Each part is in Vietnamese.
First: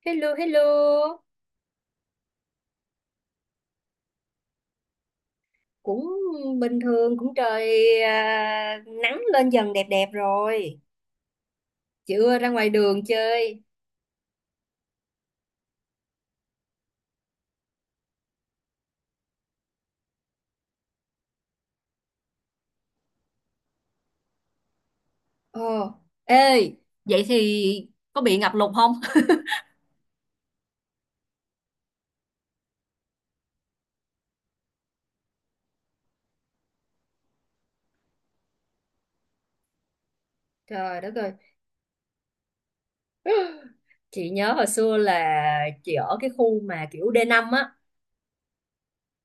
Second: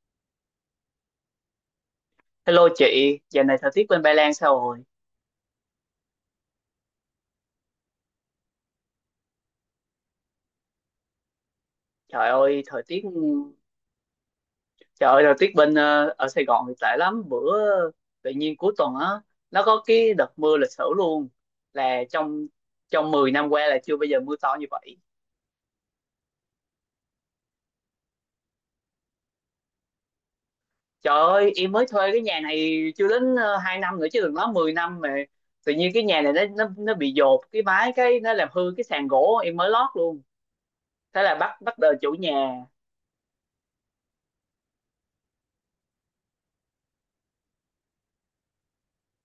Hello, hello. Hello chị, giờ này thời tiết bên Ba Lan sao rồi? Cũng bình thường, cũng trời nắng lên dần đẹp đẹp rồi. Trời Chưa ra ơi, ngoài thời tiết đường chơi. trời ơi, thời tiết bên ở Sài Gòn thì tệ lắm. Bữa tự nhiên cuối tuần á, nó có cái đợt mưa lịch sử luôn. Là trong trong 10 năm qua là chưa bao giờ mưa to như vậy. Ồ, ê, vậy thì có bị ngập lụt không? Trời ơi, em mới thuê cái nhà này chưa đến 2 năm nữa chứ đừng nói 10 năm, mà tự nhiên cái nhà này nó bị dột cái mái, cái nó làm hư cái sàn gỗ em mới lót luôn. Trời đất Thế ơi, là bắt bắt đời chủ nhà. chị nhớ hồi xưa là chị ở cái khu mà kiểu D5 á.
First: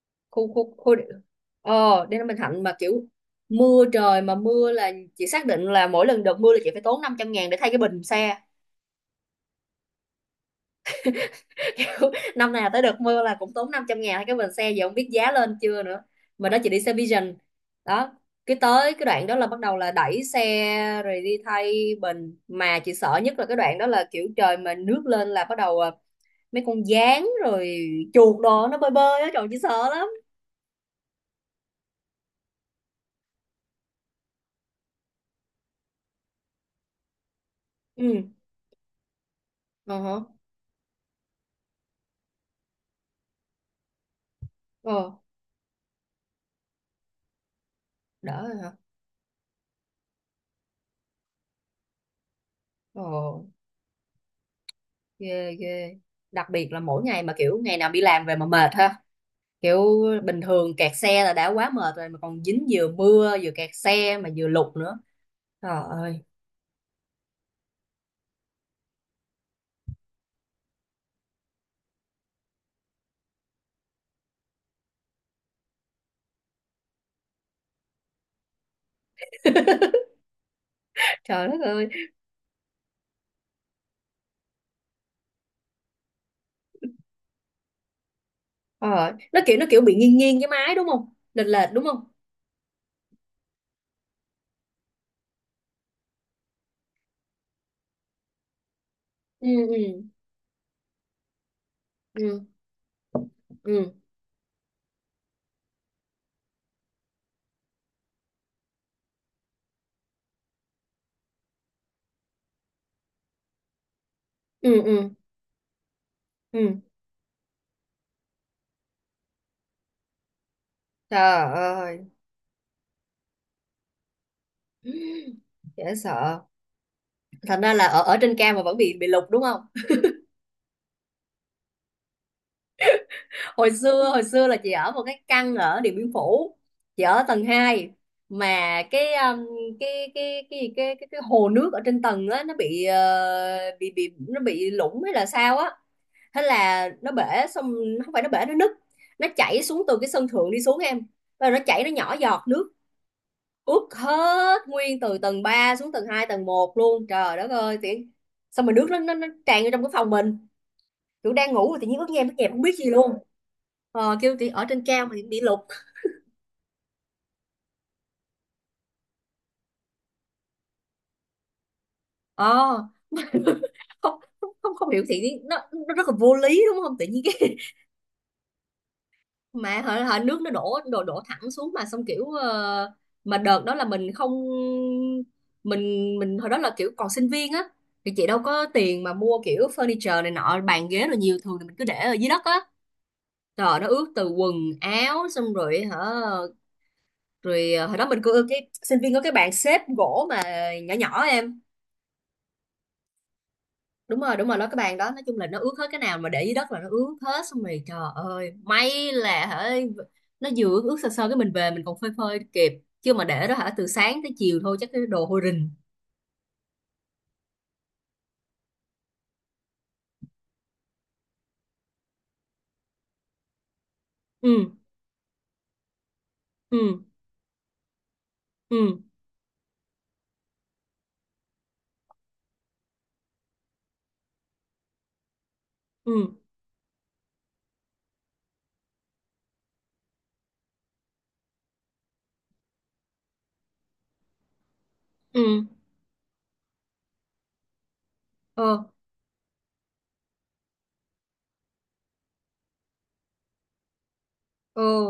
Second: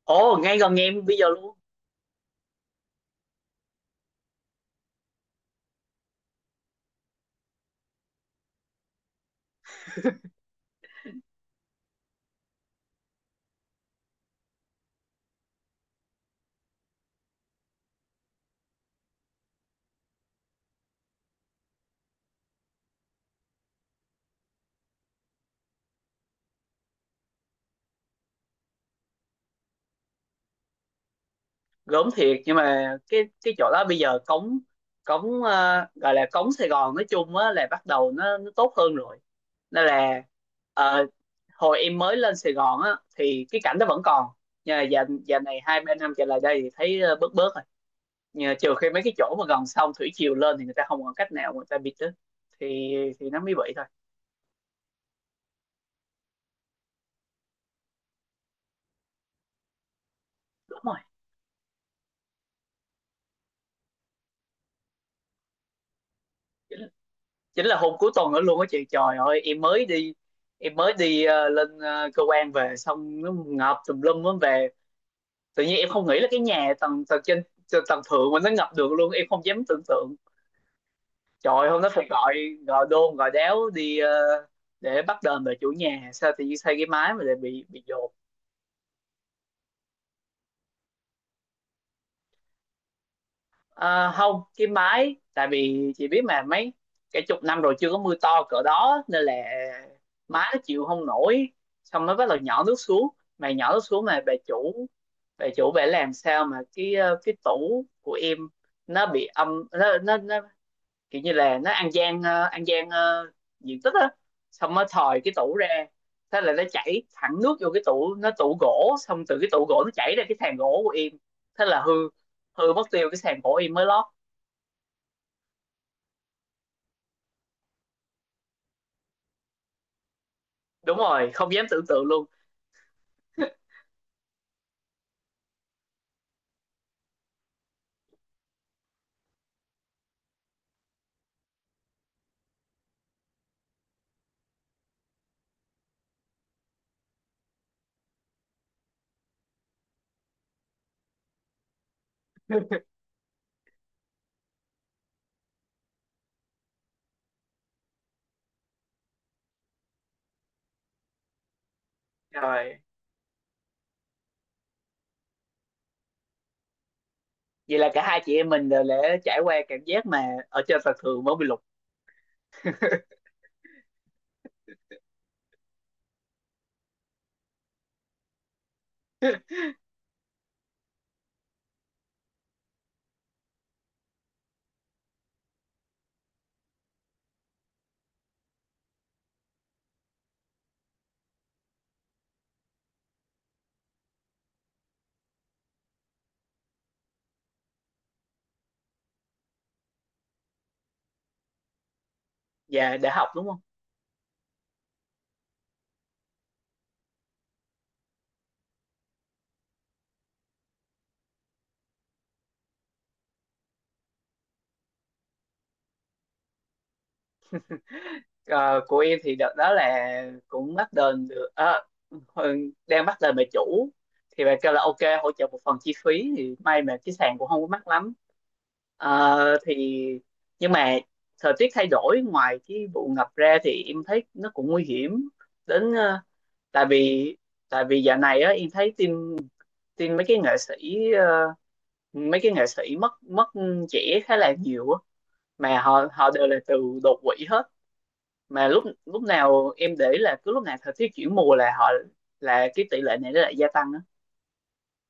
Ồ, Khu ngay khu gần nhà khu em bây giờ luôn. Ờ, D5 Bình Thạnh mà kiểu mưa trời mà mưa là chị xác định là mỗi lần đợt mưa là chị phải tốn 500.000 để thay cái bình xe. Kiểu năm nào tới đợt mưa là cũng tốn 500.000 cái bình xe, giờ không biết giá lên chưa nữa. Mà đó, chị đi xe Vision đó, cái tới cái đoạn đó là bắt đầu là đẩy xe rồi đi thay bình. Mà chị sợ nhất là cái đoạn đó là kiểu trời mà nước lên là bắt đầu mấy con gián rồi chuột đồ nó bơi bơi á, trời chị sợ lắm. Gớm thiệt, nhưng mà cái chỗ đó bây giờ cống cống ờ, gọi là cống Sài Gòn nói chung á, là bắt đầu Ừ. nó tốt hơn rồi, nên Ờ hả? là ờ, hồi em mới lên Sài Gòn á thì cái cảnh đó vẫn còn, nhưng mà giờ Ờ, giờ này 2-3 năm trở lại đây thì thấy bớt bớt rồi. đỡ Nhưng mà rồi hả? trừ khi mấy cái chỗ mà gần sông, thủy triều lên thì người ta không còn cách nào, người ta bịt đó, thì Ồ, thì nó mới bị thôi. ghê ghê. Đặc biệt là mỗi ngày mà kiểu ngày nào đi làm về mà mệt ha, kiểu bình thường Đúng kẹt rồi, xe là đã quá mệt rồi mà còn dính vừa mưa vừa kẹt xe mà vừa lụt nữa. Trời ơi. chính là hôm cuối tuần đó luôn á chị, trời ơi, em mới đi lên cơ quan về, xong nó ngập tùm lum á. Về tự nhiên em không nghĩ là cái nhà tầng tầng trên, tầng thượng mà nó ngập được luôn, em không dám tưởng tượng. Trời Trời đất ơi, hôm ơi. đó phải gọi gọi đôn gọi đéo đi để bắt đền về chủ nhà, sao tự nhiên xây cái mái mà lại bị dột. Ờ, nó kiểu bị nghiêng nghiêng cái máy, đúng không? Lệch lệch đúng không? Ờ, không, cái mái tại vì chị biết mà, mấy cả chục năm rồi chưa có mưa to cỡ đó nên là Ừ, ừ, mái nó chịu không nổi, xong nó bắt đầu ừ, nhỏ nước xuống. Mà nhỏ nước ừ, xuống mà bà chủ bà làm sao mà cái cái tủ của em nó bị âm, nó kiểu như là nó ăn gian, ăn gian diện tích á, xong ừ, nó ừ, thòi cái tủ ra. Thế là nó ừ. chảy thẳng nước vô cái tủ, nó tủ gỗ, xong từ cái tủ gỗ nó chảy ra cái sàn gỗ của em. Trời Thế là hư ơi, hư mất tiêu cái sàn gỗ em mới lót. dễ sợ. Thành ra là ở ở trên cao mà vẫn bị lụt đúng không? Đúng rồi, không dám tưởng tượng luôn. Hồi xưa là chị ở một cái căn ở Điện Biên Phủ, chị ở tầng hai. Mà cái cái gì, cái hồ nước ở trên tầng á, nó bị ờ, bị nó bị lũng hay là sao á. Thế là nó bể. Xong không phải nó bể, nó nứt. Nó chảy xuống từ cái sân thượng đi xuống em, rồi nó chảy, nó nhỏ giọt nước, ướt hết nguyên từ tầng 3 xuống tầng 2 tầng một luôn. Trời đất ơi, tiện. Xong mà nước nó tràn vô trong cái phòng mình, kiểu đang ngủ rồi tự nhiên ướt nhẹp không biết Rồi. gì luôn. Kêu thì ở trên cao mà bị lục. Vậy là cả hai chị em mình đều đã trải qua cảm giác mà ở trên sàn thường mới bị lục. Ờ. Không, không, không, không hiểu thì nó rất là vô lý, đúng không? Tự nhiên cái mà hả, hả, nước nó đổ đổ đổ thẳng xuống. Mà xong kiểu mà đợt đó là mình không mình mình hồi đó là kiểu còn sinh viên á, thì chị đâu có tiền mà mua kiểu furniture này nọ, bàn ghế rồi nhiều thường thì mình cứ để ở dưới đất á. Trời, nó ướt từ quần áo xong rồi hả? Rồi hồi đó mình có cái sinh viên có cái bàn xếp gỗ mà nhỏ nhỏ em. Và đã học đúng không? Đúng rồi, đúng rồi, nó cái bàn đó nói chung là nó ướt hết. Cái nào mà để dưới đất là nó ướt hết. Xong rồi trời ơi, may là hả, nó vừa ướt ướt sơ sơ cái mình về mình còn phơi phơi kịp. Chứ mà để đó hả, từ sáng tới chiều thôi chắc cái đồ hôi rình. Ờ, của em thì đợt đó là cũng bắt đền được, đang bắt đền bà chủ thì bà Ừ, kêu là ok, hỗ trợ một phần chi phí, thì may mà ừ, cái sàn cũng không có mắc lắm. ừ, Ờ, thì Nhưng mà thời tiết thay đổi, ngoài cái vụ ngập ra thì em thấy nó cũng nguy hiểm đến ừ, ừ, tại vì, dạo này á em thấy tin tin mấy cái nghệ sĩ ờ, mấy cái nghệ sĩ mất mất trẻ khá là nhiều á. ừ. Mà họ họ đều là từ đột quỵ hết. Mà Ờ. lúc lúc nào em để ý là cứ lúc nào thời tiết chuyển mùa là họ, cái tỷ lệ này nó lại gia tăng á. Ừ.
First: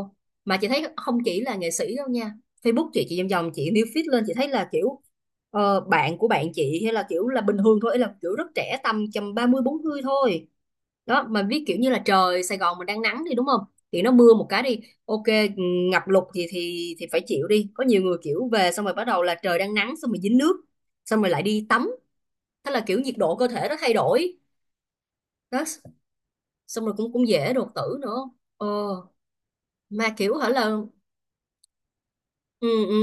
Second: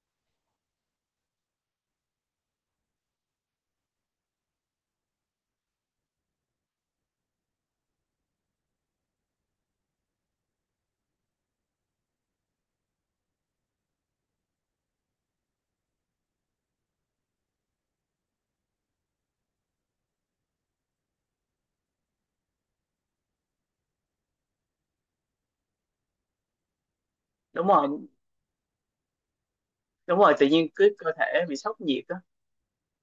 Mà chị thấy không chỉ là nghệ sĩ đâu nha. Facebook chị vòng vòng chị new feed lên, chị thấy là kiểu bạn của bạn chị hay là kiểu là bình thường thôi, là kiểu rất trẻ, tầm tầm 34 40 thôi đó. Mà biết kiểu như là trời Sài Gòn mình đang nắng, đi đúng không? Thì nó mưa một cái, đi ok, ừ, ngập lụt gì thì phải chịu đi. Có nhiều người kiểu về xong rồi bắt đầu là trời đang nắng xong rồi dính nước, xong rồi lại đi tắm. Thế là kiểu nhiệt độ cơ thể nó thay đổi đó, xong rồi cũng cũng dễ Đúng đột rồi, tử nữa. Ờ, mà đúng rồi, kiểu tự hả nhiên là cứ cơ thể bị sốc nhiệt á. ừ, ừ,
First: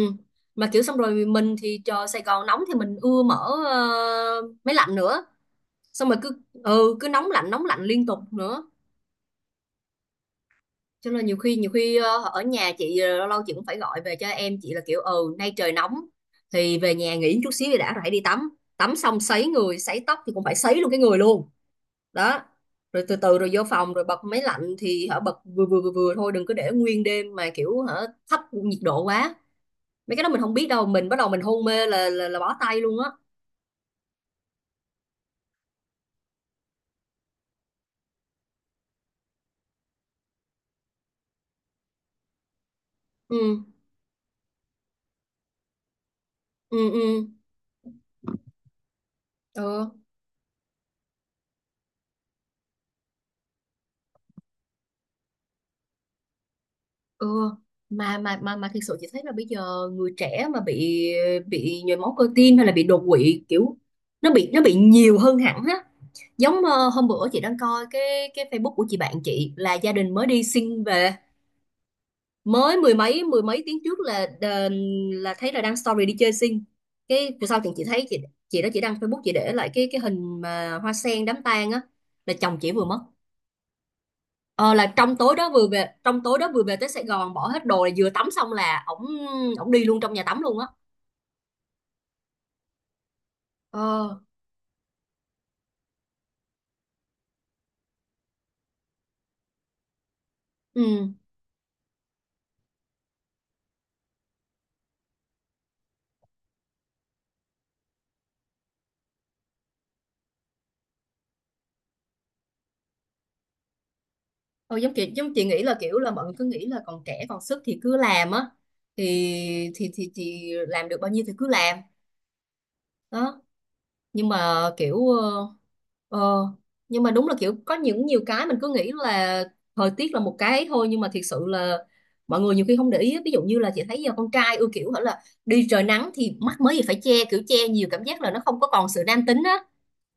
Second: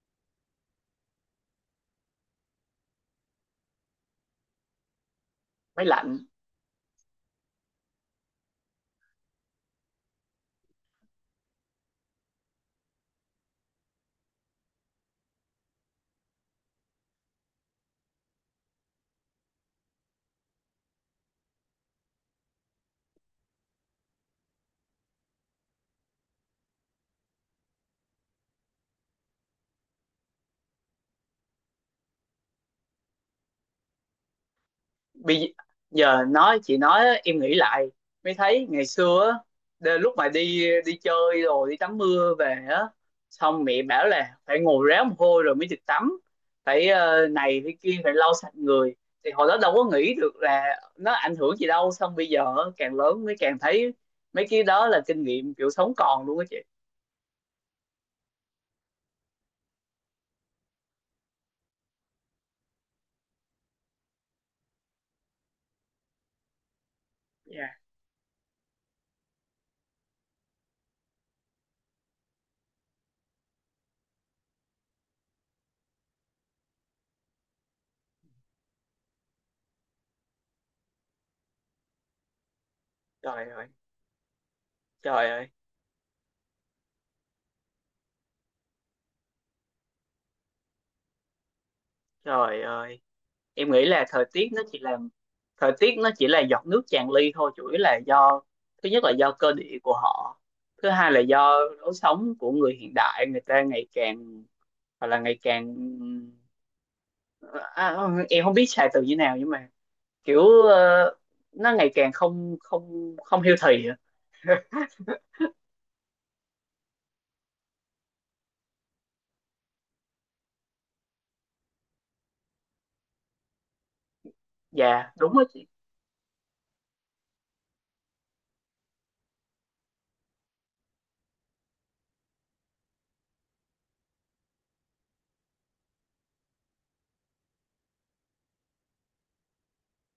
mà kiểu xong rồi mình thì trời Sài Gòn nóng thì mình ưa mở máy lạnh nữa, Máy xong rồi lạnh. cứ ừ, cứ nóng lạnh liên tục nữa. Cho nên nhiều khi ở nhà chị lâu lâu chị cũng phải gọi về cho em chị là kiểu ừ nay trời nóng, thì về nhà nghỉ chút xíu thì đã rồi hãy đi tắm. Tắm xong sấy người sấy tóc thì cũng phải sấy luôn cái người luôn đó. Rồi từ từ rồi vô phòng rồi bật máy lạnh thì hả, bật vừa vừa thôi, đừng có để nguyên đêm mà kiểu hả, thấp nhiệt độ quá. Mấy cái đó mình không biết đâu, mình bắt đầu mình hôn mê là là bó tay luôn á. Bây giờ nói, chị nói em nghĩ lại mới thấy ngày xưa á, lúc mà đi đi chơi rồi đi tắm mưa về á, xong Ừ, mẹ bảo là phải ngồi ráo mồ hôi rồi mới được tắm, phải ừ, ừ, này phải kia, phải lau sạch người, thì hồi đó đâu có ừ, nghĩ được là nó ảnh hưởng gì đâu. Xong bây giờ á, càng lớn mới càng thấy mấy cái đó là kinh nghiệm kiểu sống còn luôn á chị. ừ. Mà thiệt sự chị thấy là bây giờ người trẻ mà bị nhồi máu cơ tim hay là bị đột quỵ kiểu nó bị nhiều hơn hẳn á. Giống ờ, hôm bữa chị đang Dạ. coi cái Facebook của chị bạn chị, là gia đình mới đi sinh về. Mới mười mấy tiếng trước là thấy là đăng story đi chơi xinh. Cái về sau thì chị đó, chị đăng Facebook, chị để lại cái hình mà hoa sen đám tang á, là chồng chị vừa mất. Trời ơi, Ờ, là trong trời tối ơi, đó vừa về, trong tối đó vừa về tới Sài Gòn bỏ hết đồ là vừa tắm xong là ổng ổng đi luôn trong nhà tắm luôn á. trời ơi. Em nghĩ là Ờ. Thời tiết nó chỉ là giọt nước tràn ly thôi, chủ yếu là do, thứ nhất là do cơ địa của họ, thứ Ừ. hai là do lối sống của người hiện đại. Người ta ngày càng, hoặc là ngày càng, à, em không biết xài từ như nào, nhưng mà kiểu nó ngày càng không không không healthy á. Ờ, giống chị nghĩ là kiểu là mọi người cứ nghĩ là còn trẻ còn sức thì cứ làm á. Thì chị làm được bao nhiêu thì cứ làm đó. Nhưng mà kiểu Dạ đúng á chị. ờ, nhưng mà đúng là kiểu có những nhiều cái mình cứ nghĩ là thời tiết là một cái thôi, nhưng mà thiệt sự là mọi người nhiều khi không để ý á. Ví dụ như là chị thấy giờ con trai ưa kiểu hả là đi trời nắng thì mắc mới gì phải che, kiểu che nhiều cảm giác là nó không có còn sự nam tính á.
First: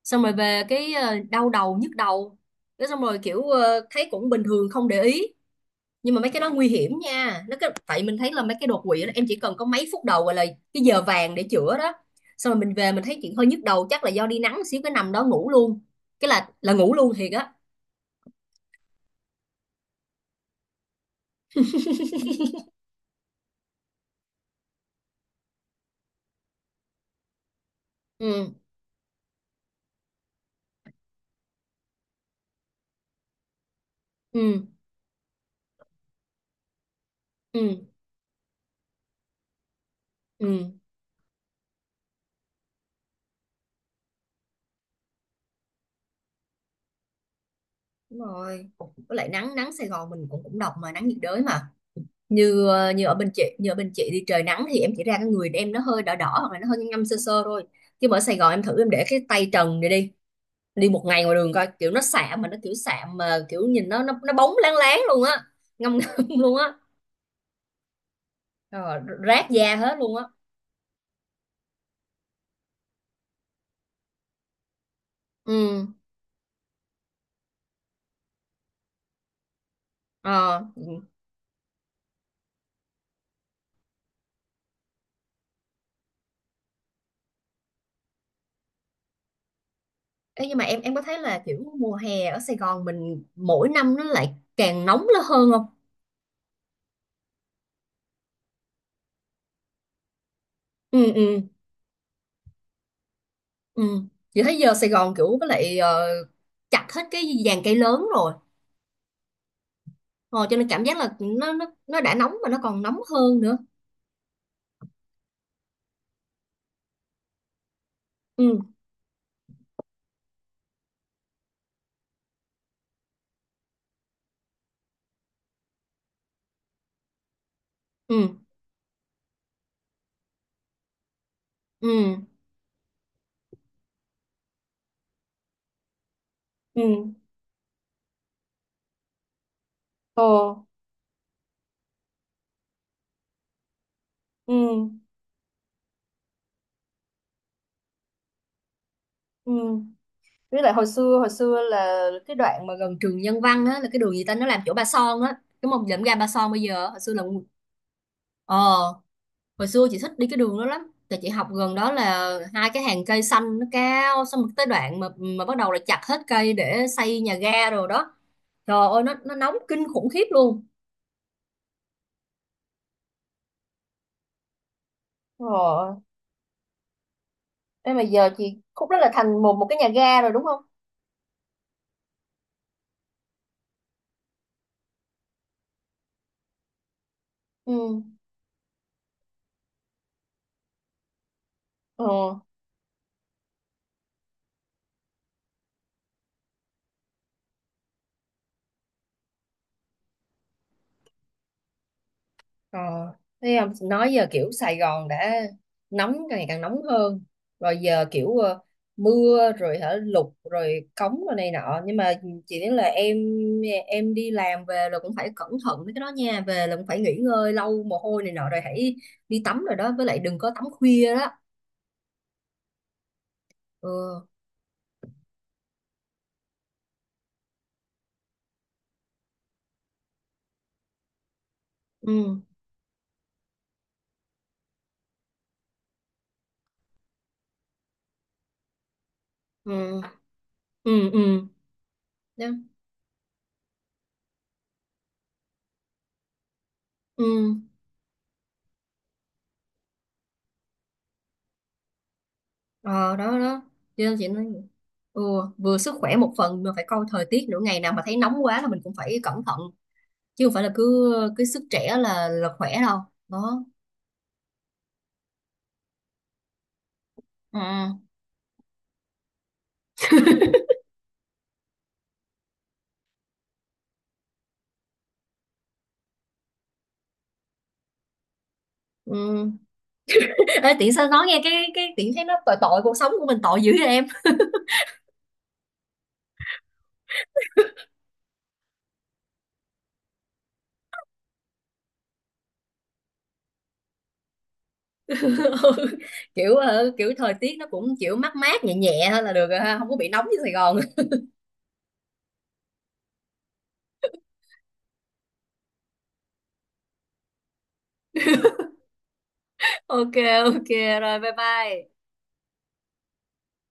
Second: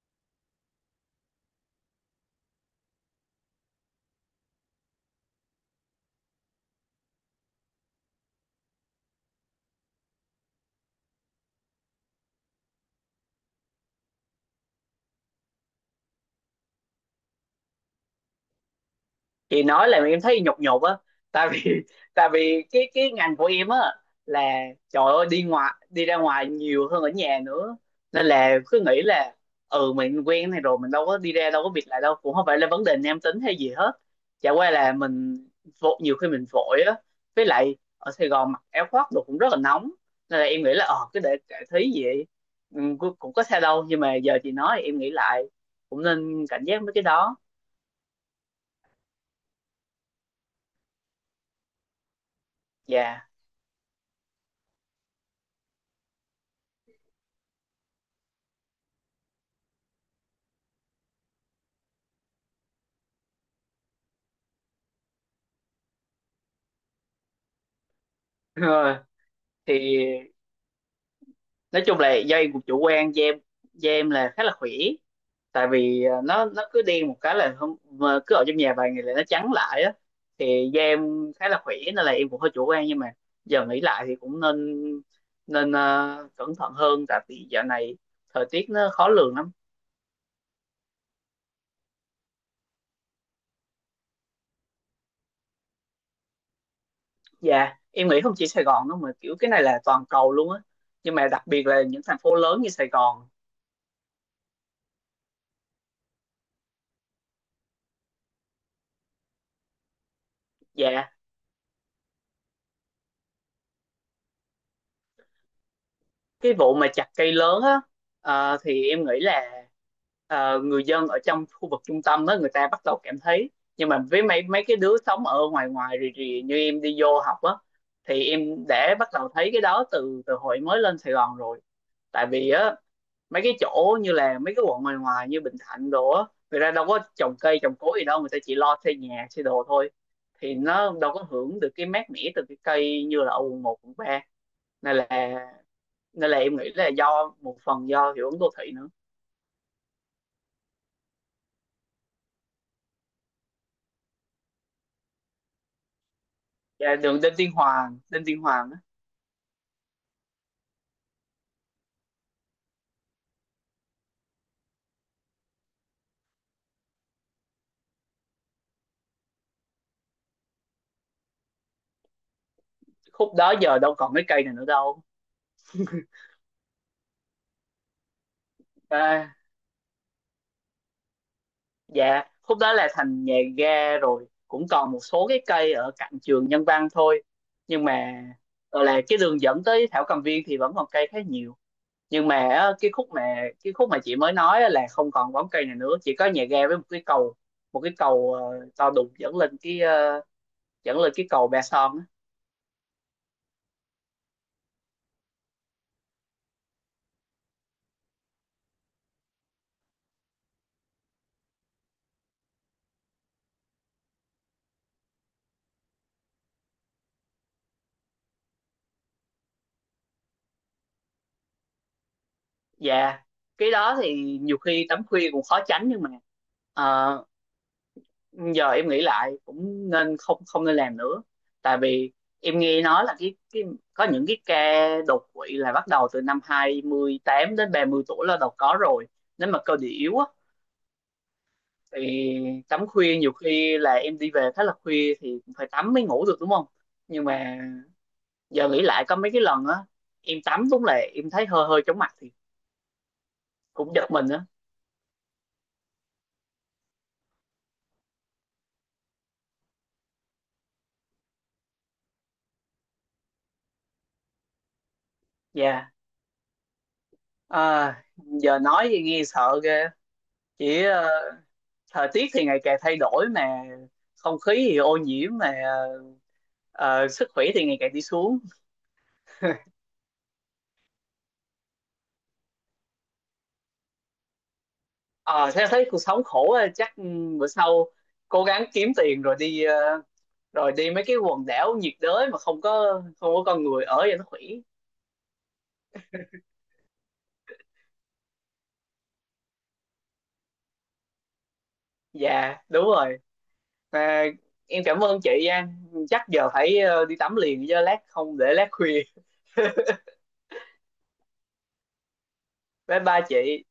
Xong rồi về cái đau đầu nhức đầu, cái xong rồi kiểu thấy cũng bình thường, không để ý. Nhưng mà mấy cái đó nguy hiểm nha, nó cái tại mình thấy là mấy cái đột quỵ đó, em chỉ cần có mấy phút đầu gọi là cái giờ vàng để chữa đó. Xong rồi mình về mình thấy chuyện hơi nhức đầu, chắc là do đi nắng xíu, cái nằm đó ngủ luôn, cái là ngủ luôn thiệt á. Chị nói là em thấy nhục nhục á, tại vì tại vì cái ngành của em á, là trời ơi, đi ra ngoài nhiều hơn ở nhà nữa, nên Ừ, là cứ nghĩ là ừ mình quen này rồi, mình đâu có đi ra đâu có việc lại đâu, cũng không phải là vấn đề nam tính hay gì hết, chả ừ, qua là mình vội, nhiều khi mình vội á, với lại ừ, ở Sài Gòn mặc áo khoác đồ cũng rất là nóng, nên là em nghĩ ừ. là cái để cải thí vậy, ừ, cũng cũng có sao đâu. Nhưng mà giờ chị nói em nghĩ lại cũng nên cảnh giác với cái đó. Đúng rồi, với lại nắng nắng Sài Gòn mình cũng cũng độc mà, nắng nhiệt đới mà. Dạ. Như ở bên chị đi trời nắng thì em chỉ ra cái người em nó hơi đỏ đỏ hoặc là nó hơi ngâm ngâm sơ sơ thôi. Chứ mà ở Sài Gòn em thử em để cái tay trần này đi, đi một ngày ngoài đường coi, kiểu nó xạ mà nó kiểu xạ mà kiểu nhìn nó bóng láng láng luôn á, ngâm ngâm luôn á. Ờ, rát Thì da hết luôn á. nói chung là do em cũng chủ quan, da em là khá là khỏe, tại Ừ. vì nó cứ đen một cái là không, mà cứ ở trong nhà vài ngày là nó trắng lại á. Ờ. Thì da em khá là khỏe, nên là em cũng hơi chủ quan, nhưng mà giờ nghĩ lại thì cũng nên, nên cẩn thận hơn, tại vì dạo này thời tiết nó khó lường lắm. Ê, nhưng mà em có thấy là kiểu mùa hè ở Sài Gòn mình mỗi năm nó lại càng nóng lên hơn không? Dạ em nghĩ không chỉ Sài Gòn đâu mà kiểu cái này là toàn cầu luôn á, Ừ, nhưng mà ừ, đặc biệt là những thành phố lớn như Sài Gòn. ừ. Chị thấy giờ Sài Gòn kiểu với lại chặt hết cái dàn cây lớn rồi, ờ, cho nên cảm giác Dạ, là nó đã nóng mà nó còn nóng hơn nữa. cái vụ mà chặt cây lớn á, Ừ, thì em nghĩ là người dân ở trong khu vực trung tâm đó người ta bắt đầu cảm thấy. Nhưng mà với mấy mấy cái đứa sống ở ngoài ngoài rì rì như em đi vô học á, thì ừ, em đã bắt đầu thấy cái đó từ từ hồi mới lên Sài Gòn rồi. ừ, Tại vì á, mấy cái chỗ như là mấy cái quận ngoài ngoài như Bình Thạnh đồ á, người ta ừ. đâu có trồng cây trồng cối gì đâu, người ta chỉ lo xây nhà xây đồ thôi, Ồ. thì nó đâu có hưởng được cái mát mẻ từ cái cây như là ở quận 1, quận 3. Ừ, Nên là nên là em nghĩ là do một phần do hiệu ứng đô thị nữa. ừ, với lại hồi xưa là cái đoạn mà gần trường Nhân Văn á, là cái đường gì ta, nó làm chỗ Ba Son á, cái mông lượm ga Ba Son bây giờ, Dạ, hồi xưa đường là Đinh Tiên Hoàng, á. ờ, hồi xưa chị thích đi cái đường đó lắm tại chị học gần đó, là hai cái hàng cây xanh nó cao, xong rồi tới đoạn mà bắt đầu là chặt hết cây để xây nhà ga rồi đó. Trời ơi, nó nóng kinh khủng khiếp luôn. Khúc đó giờ đâu còn cái cây này nữa đâu. Ờ, thế mà giờ chị khúc đó là À, thành một một cái nhà ga rồi đúng không? dạ khúc đó là thành nhà ga rồi, cũng còn một số cái cây ở cạnh trường Nhân Văn thôi, nhưng Ừ. mà gọi là cái đường dẫn tới Thảo Cầm Viên thì vẫn còn cây khá nhiều. Nhưng Ờ. mà á, cái khúc mà chị mới nói á là không còn bóng cây này nữa, chỉ có nhà ga với một cái cầu to đùng dẫn lên cái cầu Ba Son á. Ờ, thấy không, nói giờ kiểu Sài Gòn đã nóng càng ngày càng nóng hơn, rồi giờ kiểu mưa rồi hả lụt rồi cống rồi này nọ. Nhưng mà chỉ nói là em đi làm về là cũng phải cẩn thận với cái đó nha, về là cũng phải nghỉ ngơi lâu mồ hôi này nọ rồi hãy đi tắm rồi đó, với lại đừng có tắm khuya đó. Dạ, cái đó Ừ, thì nhiều khi tắm khuya cũng khó tránh, nhưng mà ờ, giờ em nghĩ lại cũng nên, không, không nên làm nữa. Tại vì ừ, em nghe nói là cái có những cái ca đột quỵ là bắt đầu từ năm 28 đến 30 tuổi là đầu có rồi. Nếu mà cơ địa ừ, yếu á ừ, ừ. thì Đó. tắm khuya, nhiều khi là em đi về khá là khuya thì cũng phải tắm mới ngủ được đúng không? Nhưng Ừ. mà giờ nghĩ lại có mấy cái lần á em tắm, đúng là em thấy hơi hơi chóng mặt thì Ờ, đó đó, cũng cho giật nên mình chị nói á. ừ, vừa sức khỏe một phần mà phải coi thời tiết nữa, ngày nào mà thấy nóng quá là mình cũng phải cẩn thận, chứ không phải là cứ cứ sức trẻ là khỏe đâu đó. Dạ. Ừ. À, giờ nói thì nghe sợ ghê. Chỉ thời tiết thì ngày càng thay đổi mà không khí thì ô nhiễm, mà ờ, sức khỏe thì ngày càng đi xuống. Ừ. Ê, tiện sao nói nghe cái tiện thấy nó tội tội cuộc sống của mình tội dữ vậy em. Ờ Thế thấy cuộc sống khổ á, chắc ừ, bữa sau cố gắng kiếm tiền rồi đi mấy cái quần đảo nhiệt đới mà không có con người ở cho nó khỏe. Ừ. Kiểu ờ, kiểu thời tiết nó cũng kiểu mát mát nhẹ nhẹ thôi là được rồi ha, không có bị nóng như Sài Gòn. Dạ đúng rồi. Mà em cảm ơn chị nha, chắc giờ phải đi tắm liền, chứ lát không để lát khuya. Ok, ok, rồi bye bye. Bye bye chị.